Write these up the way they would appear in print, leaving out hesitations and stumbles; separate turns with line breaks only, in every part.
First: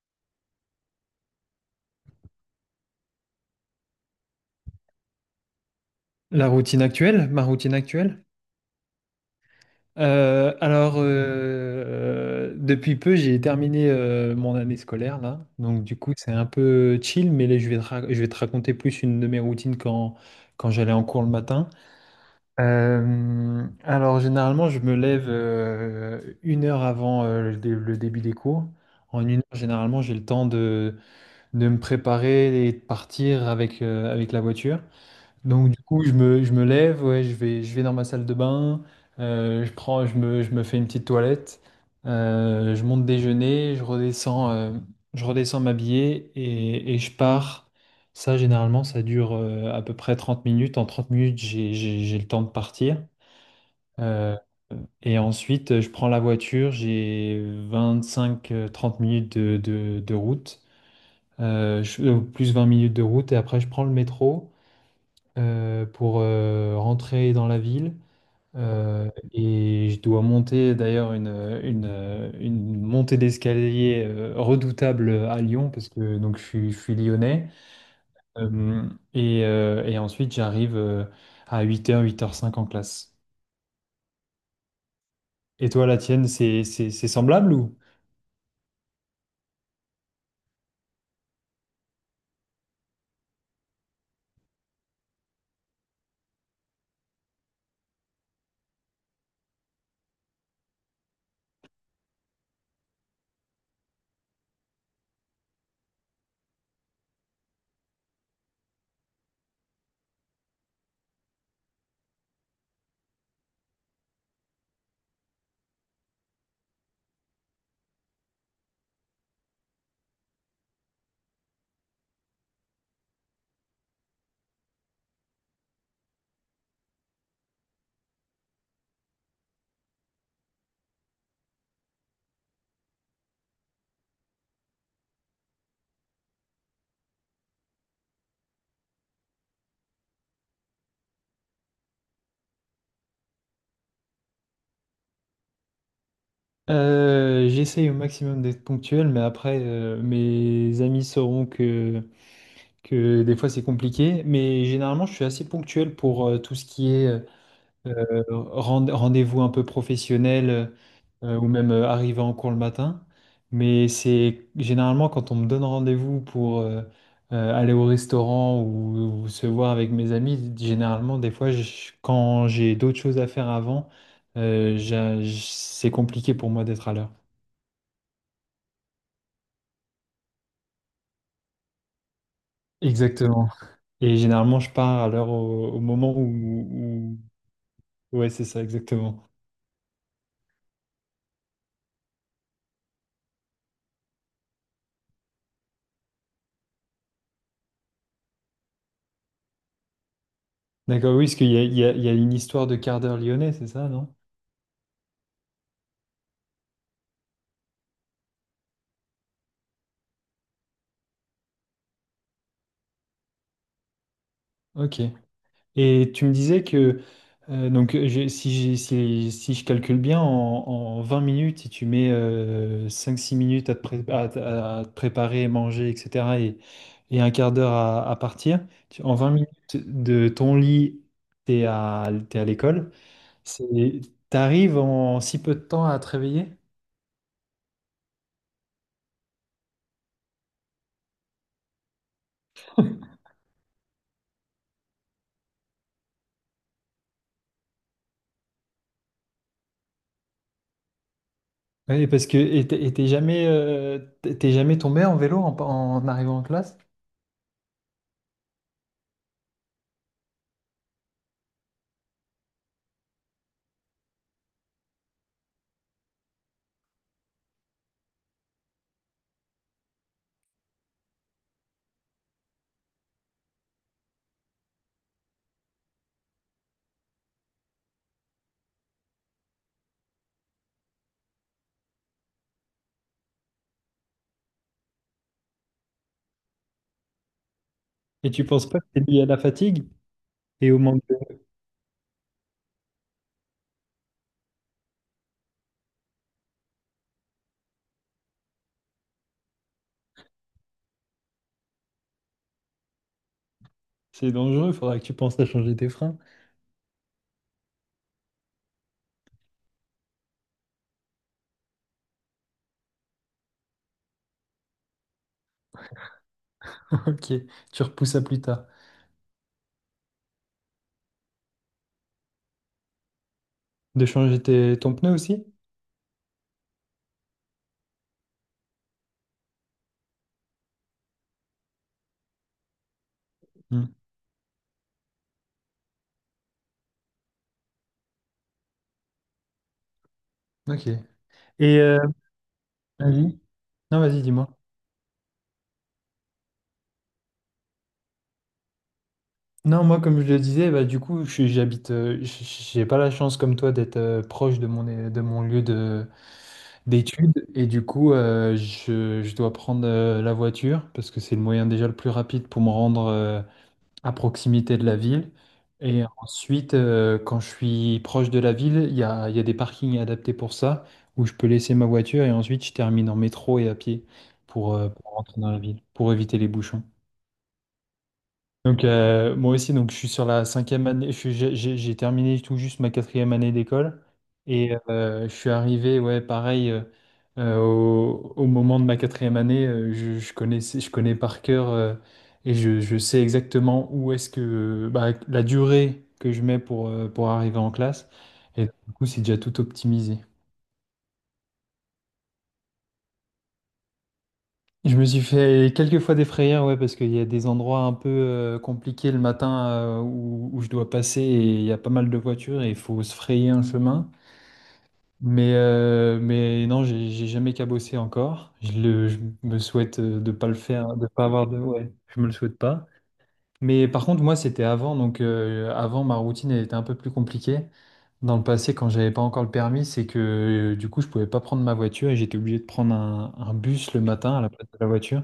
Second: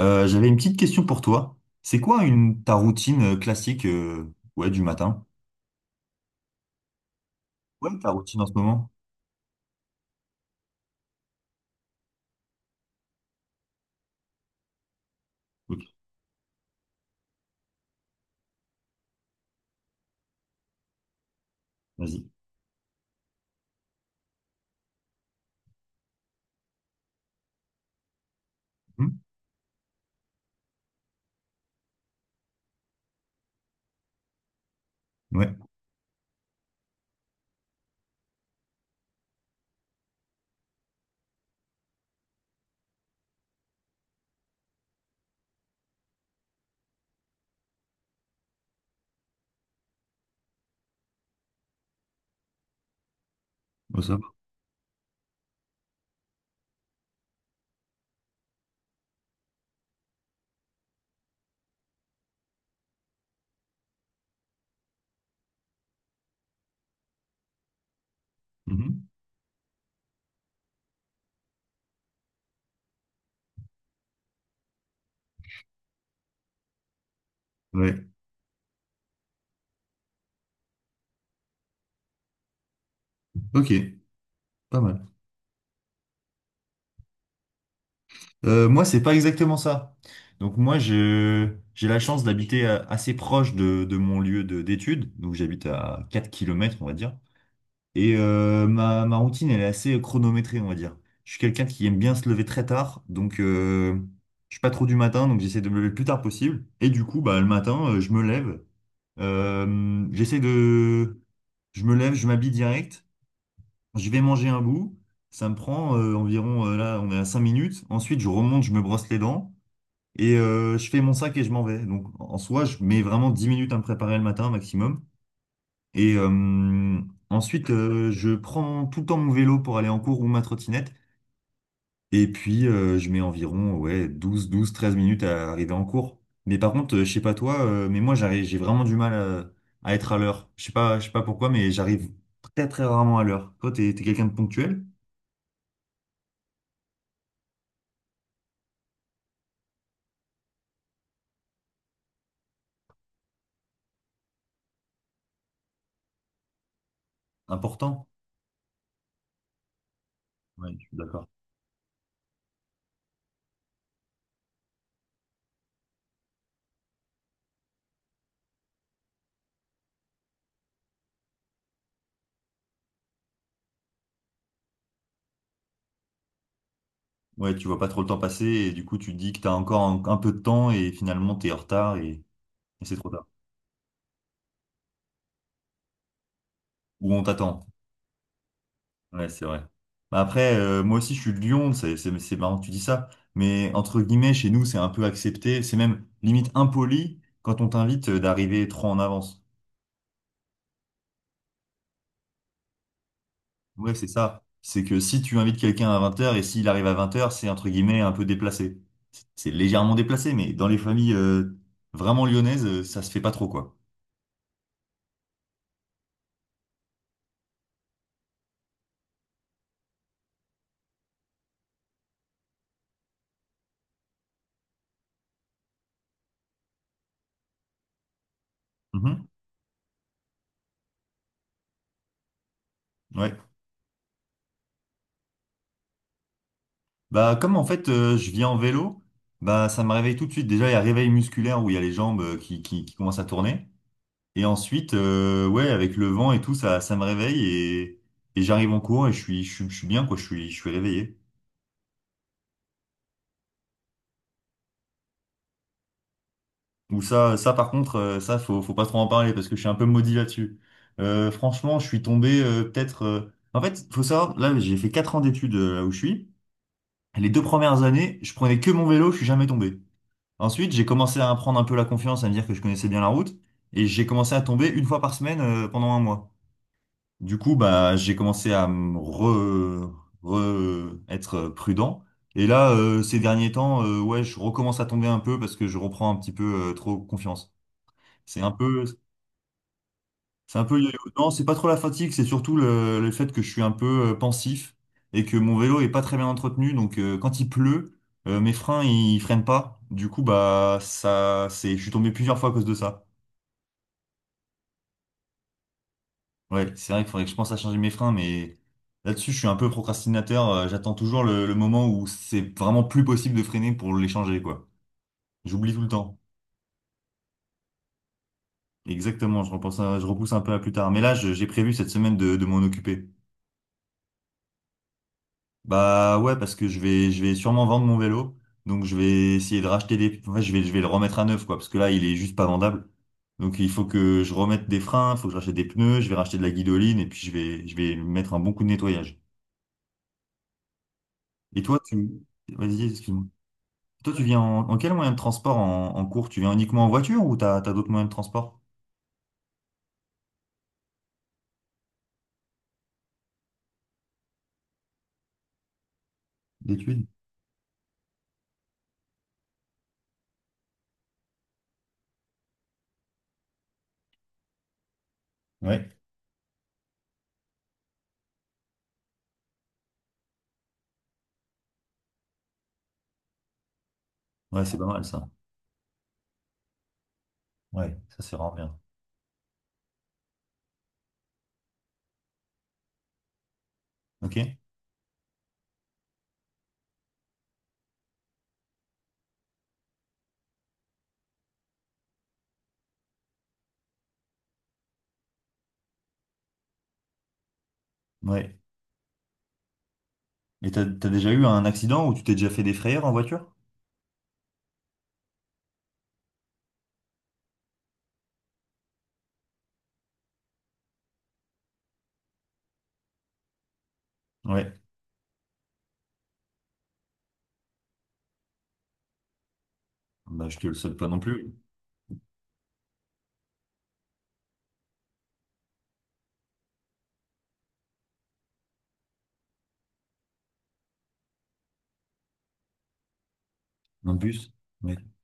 J'avais une petite question pour toi. C'est quoi une ta routine classique du matin?
La routine actuelle, ma routine
Ouais, ta
actuelle.
routine en ce moment?
Alors, depuis peu, j'ai terminé mon année scolaire là,
Ok,
donc du coup, c'est un peu chill, mais là, je vais te raconter plus une de mes routines quand j'allais en cours le matin.
vas-y.
Alors, généralement, je me lève 1 heure avant le début des cours.
Hmm.
En 1 heure, généralement, j'ai le temps de me préparer et de partir avec la voiture.
Ouais,
Donc du coup, je me lève, ouais, je vais dans ma salle de bain, je me fais une petite toilette, je monte déjeuner, je redescends m'habiller et je pars. Ça, généralement, ça dure à peu près 30 minutes. En 30 minutes, j'ai le temps de partir.
oh, ça
Euh,
va.
et ensuite, je prends la voiture, j'ai 25 30 minutes de route, plus 20 minutes de route, et après, je prends le métro pour rentrer dans la ville.
Mhm.
Et je dois monter d'ailleurs une montée d'escalier redoutable à Lyon, parce que donc, je suis lyonnais.
Ouais,
Euh, et ensuite, j'arrive à 8 heures 8 h 5 en classe.
ok, pas mal.
Et toi, la tienne, c'est semblable ou?
Moi, c'est pas exactement ça. Donc moi, je j'ai la chance d'habiter assez proche de mon lieu de d'études. Donc j'habite à 4 kilomètres, on va dire. Et ma, ma routine, elle est assez chronométrée, on va dire. Je suis quelqu'un qui aime bien se lever très tard, donc je suis pas trop du matin, donc j'essaie de me lever le plus tard possible. Et du coup, bah, le matin, je me lève. J'essaie de... Je me lève, je m'habille direct, je vais manger un bout. Ça me prend environ, là, on est à 5 minutes. Ensuite, je remonte, je me brosse les dents et je fais mon sac et je m'en vais. Donc, en soi, je mets vraiment 10 minutes à me préparer le matin maximum. Et ensuite, je prends tout le temps mon vélo pour aller en cours ou ma trottinette. Et puis, je mets environ ouais, 12, 12, 13 minutes à arriver en cours. Mais par contre, je sais pas toi, mais moi, j'arrive, j'ai vraiment du mal à être à l'heure. Je sais pas pourquoi, mais j'arrive très, très rarement à l'heure. Toi, t'es quelqu'un de ponctuel?
J'essaye au maximum d'être ponctuel, mais après, mes amis sauront que des fois c'est compliqué. Mais généralement, je suis assez ponctuel pour tout ce qui est
Important?
rendez-vous un peu professionnel,
Ouais, je suis d'accord.
ou même arriver en cours le matin. Mais c'est généralement quand on me donne rendez-vous pour aller au restaurant ou se voir avec mes amis, généralement, des fois, quand j'ai d'autres choses à faire avant, c'est compliqué pour moi d'être à l'heure.
Ouais, tu vois pas trop le temps passer et du coup, tu te dis que t'as encore un peu de temps et finalement, t'es en retard et c'est trop tard.
Exactement. Et généralement, je pars à l'heure au moment où,
Ou
où-
on t'attend.
Ouais, c'est ça,
Ouais,
exactement.
c'est vrai. Bah après, moi aussi, je suis de Lyon, c'est marrant que tu dis ça, mais entre guillemets, chez nous, c'est un peu accepté, c'est même limite impoli quand on t'invite d'arriver trop en avance.
D'accord, oui, parce qu'il y a, il y a il y a une histoire de quart d'heure lyonnais, c'est ça,
Ouais, c'est
non?
ça. C'est que si tu invites quelqu'un à 20 heures et s'il arrive à 20 heures, c'est entre guillemets un peu déplacé. C'est légèrement déplacé, mais dans les familles vraiment lyonnaises, ça se fait pas trop, quoi.
Ok. Et tu me disais que, donc, si je calcule bien, en 20 minutes, si tu mets cinq six minutes à te préparer, manger, etc., et un quart d'heure à partir, en
Mhm.
20 minutes de ton lit, t'es à l'école,
Ouais.
c'est, t'arrives en si peu de temps à te réveiller?
Bah, comme en fait, je viens en vélo, bah, ça me réveille tout de suite. Déjà, il y a réveil musculaire où il y a les jambes qui commencent à tourner. Et ensuite, ouais, avec le vent et tout, ça me réveille et j'arrive en cours et je suis bien, quoi, je suis réveillé.
Oui, parce que t'es jamais tombé en vélo en arrivant en classe?
Ou ça par contre, ça, faut pas trop en parler parce que je suis un peu maudit là-dessus. Franchement, je suis tombé peut-être. En fait, faut savoir, là, j'ai fait 4 ans d'études là où je suis. Les deux premières années, je prenais que mon vélo, je suis jamais tombé. Ensuite, j'ai commencé à prendre un peu la confiance, à me dire que je connaissais bien la route et j'ai commencé à tomber une fois par semaine pendant un mois. Du coup, bah, j'ai commencé à me être prudent. Et là, ces derniers temps, ouais, je recommence à tomber un peu parce que je reprends un petit peu trop confiance.
Et
C'est
tu
un
penses pas
peu,
que c'est lié à la fatigue
c'est un
et au
peu yo-yo.
manque.
Non, c'est pas trop la fatigue, c'est surtout le fait que je suis un peu pensif et que mon vélo est pas très bien entretenu. Donc, quand il pleut, mes freins ils freinent pas. Du coup, bah, ça, c'est, je suis tombé plusieurs fois à cause de ça.
C'est dangereux, faudra que tu penses à changer tes freins.
Ouais, c'est vrai qu'il faudrait que je pense à changer mes freins, mais là-dessus, je suis un peu procrastinateur. J'attends toujours le moment où c'est vraiment plus possible de freiner pour les changer, quoi. J'oublie tout le temps.
Ok, tu repousses à plus tard.
Exactement, je repousse un peu à plus tard. Mais là, j'ai prévu cette semaine de m'en occuper.
De changer ton pneu aussi?
Bah ouais, parce que je vais sûrement vendre mon vélo. Donc je vais essayer de racheter des... En fait, je vais le remettre à neuf, quoi, parce que là, il est juste pas vendable. Donc il faut
Hmm.
que je remette des freins, il faut que je rachète des pneus, je vais racheter de la guidoline, et puis je vais mettre un bon coup de nettoyage.
Ok.
Et
Et
toi,
euh,
tu... Vas-y, excuse-moi.
Vas-y. Non,
Toi, tu
vas-y,
viens
dis-moi.
en quel moyen de transport en cours? Tu viens uniquement en voiture ou t'as d'autres moyens de transport
Non, moi, comme je le disais, bah, du coup, j'habite, j'ai pas la chance comme toi d'être proche de de mon lieu
d'études?
d'études. Et du coup, je dois prendre la voiture parce que c'est le moyen déjà le plus rapide pour me rendre à proximité de la ville.
Ouais.
Et ensuite, quand je suis proche de la ville, il y a des parkings adaptés pour ça, où je peux laisser ma voiture et ensuite je termine en métro et à pied
Ouais,
pour,
c'est pas
euh,
mal
pour
ça.
rentrer dans la ville, pour éviter les bouchons.
Ouais, ça c'est vraiment bien.
Moi aussi, donc je suis sur la cinquième année, je suis- j'ai terminé tout juste ma quatrième année d'école
Ok?
et je suis arrivé, ouais, pareil, au moment de ma quatrième année, je connais par cœur et je sais exactement où est-ce que bah, la durée que je mets pour arriver en classe,
Ouais.
et du coup c'est déjà tout optimisé.
Et t'as déjà eu un accident où tu t'es déjà fait des frayeurs en voiture?
Je me suis fait quelques fois des frayeurs, ouais, parce qu'il y a des endroits un peu compliqués le matin, où je dois passer et il y a pas mal de voitures et il faut se frayer un chemin.
Ouais.
Mais non, j'ai jamais cabossé encore. Je me souhaite de pas
Bah,
le
je te le souhaite
faire,
pas
de
non
pas avoir
plus.
de... Ouais, je me le souhaite pas. Mais par contre, moi, c'était avant, avant, ma routine elle était un peu plus compliquée. Dans le passé, quand j'avais pas encore le permis, c'est que du coup, je pouvais pas prendre ma voiture et j'étais obligé de prendre un bus le
Un
matin à la
bus?
place de la
Ouais.
voiture.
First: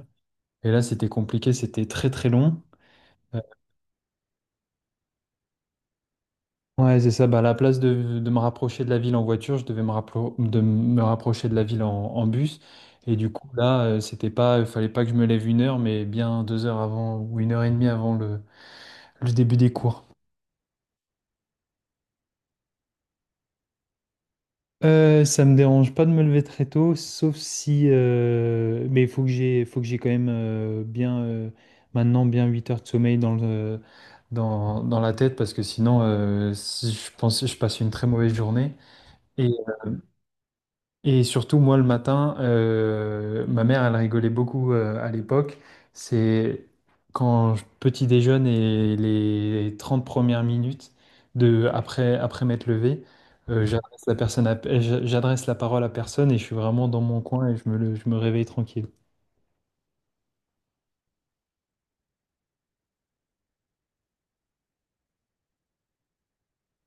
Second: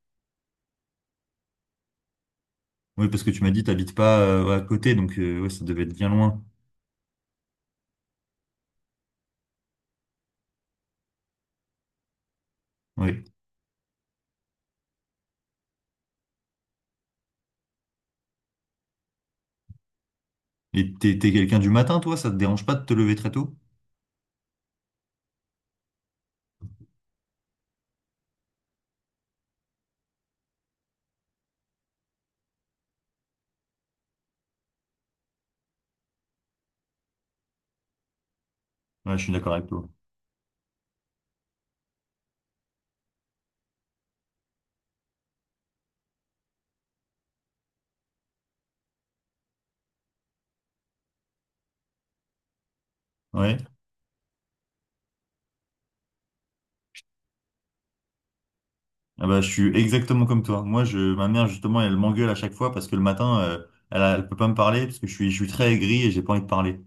Et là, c'était compliqué, c'était très très long.
Oui, parce que
Euh,
tu m'as dit t'habites pas à côté, donc ouais, ça devait être bien loin.
Ouais, c'est ça. Bah, à la place de me rapprocher de la ville en voiture, je devais me, rappro- de me rapprocher de la ville en bus. Et
Ouais.
du coup, là, c'était pas, il fallait pas que je me lève 1 heure, mais bien 2 heures avant ou 1 heure et demie avant le début des cours.
Et t'es quelqu'un du matin, toi? Ça te dérange pas de te lever très tôt?
Ça me dérange pas de me lever très tôt, sauf si, mais il faut que j'ai quand même bien, maintenant bien 8 heures de sommeil dans la tête parce que sinon, si je pense, je passe une très mauvaise journée.
Ouais, je suis
Et,
d'accord avec toi.
et surtout, moi, le matin, ma mère, elle rigolait beaucoup, à l'époque. C'est quand petit déjeune et les 30 premières minutes après m'être levé,
Ouais.
j'adresse la parole à personne et je suis vraiment dans mon coin et je me réveille tranquille.
Ah bah, je suis exactement comme toi. Moi, je, ma mère, justement, elle m'engueule à chaque fois parce que le matin, elle, elle peut pas me parler parce que je suis très aigri et j'ai pas envie de parler.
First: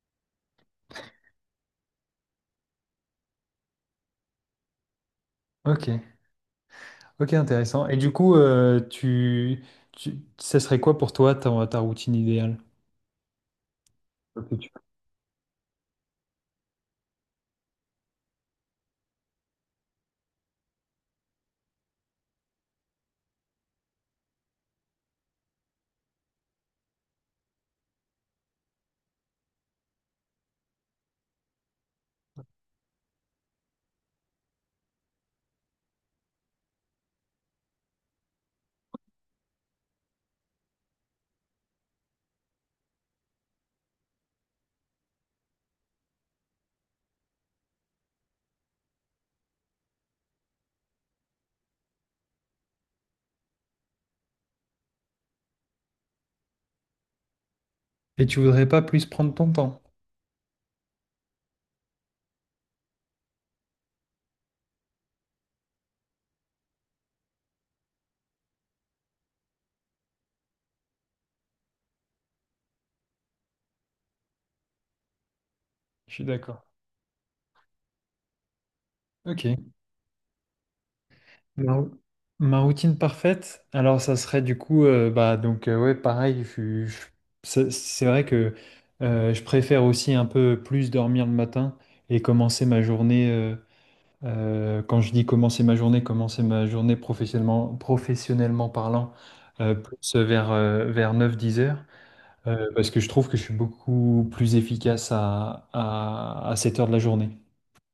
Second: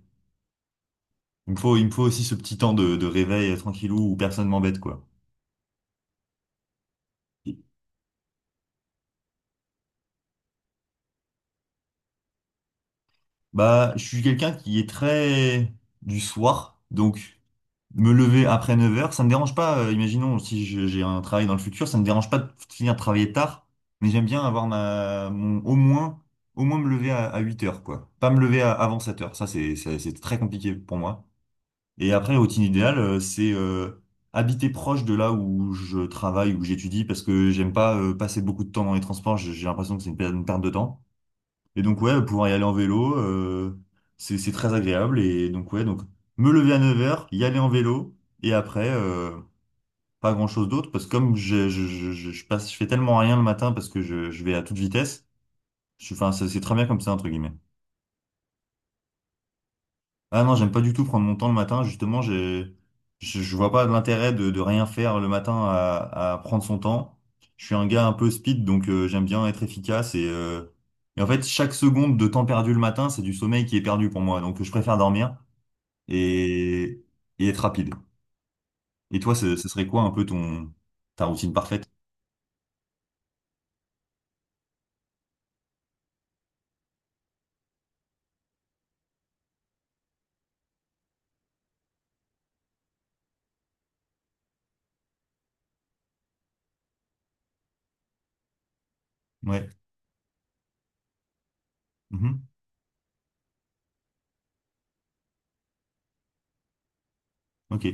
Il me faut aussi ce petit temps de réveil tranquillou où personne m'embête, quoi.
Ok, ok, intéressant. Et du coup, ça serait quoi pour toi ta routine idéale?
Bah, je suis quelqu'un qui est très du soir, donc me lever après 9 heures, ça me dérange pas. Imaginons si j'ai un travail dans le futur, ça me dérange pas de finir de travailler tard, mais j'aime bien avoir ma, mon, au moins me lever à 8 heures, quoi. Pas me lever avant 7 heures. Ça, c'est très compliqué pour moi. Et après, la routine idéale, c'est habiter proche de là où je travaille, où j'étudie, parce que j'aime pas passer beaucoup de temps dans les transports. J'ai l'impression que c'est une perte de temps. Et donc, ouais, pouvoir y aller en vélo, c'est très agréable. Et donc, ouais, donc me lever à 9 heures, y aller en vélo, et après, pas grand-chose d'autre, parce que comme je passe, je fais tellement rien le matin parce que je vais à toute vitesse, je, enfin, c'est très bien comme ça, entre guillemets.
Et tu voudrais pas plus prendre ton temps?
Ah non, j'aime pas du tout prendre mon temps le matin. Justement, je vois pas l'intérêt de rien faire le matin à prendre son temps. Je suis un gars un peu speed, donc j'aime bien être efficace. Et en fait, chaque seconde de temps perdu le matin, c'est du sommeil qui est perdu pour moi. Donc je préfère dormir
Je suis d'accord.
et, et être rapide. Et toi,
Ok.
ce serait quoi un peu ton, ta routine
Ma,
parfaite?
rou- Ma routine parfaite, alors ça serait du coup, bah donc ouais, pareil, c'est vrai que je préfère aussi un peu plus dormir le matin et commencer ma journée, quand je dis commencer ma journée professionnellement, professionnellement parlant,
Ouais.
plus vers neuf dix heures,
Mhm.
parce que je trouve que je suis beaucoup plus efficace à cette heure de la journée.
Ok.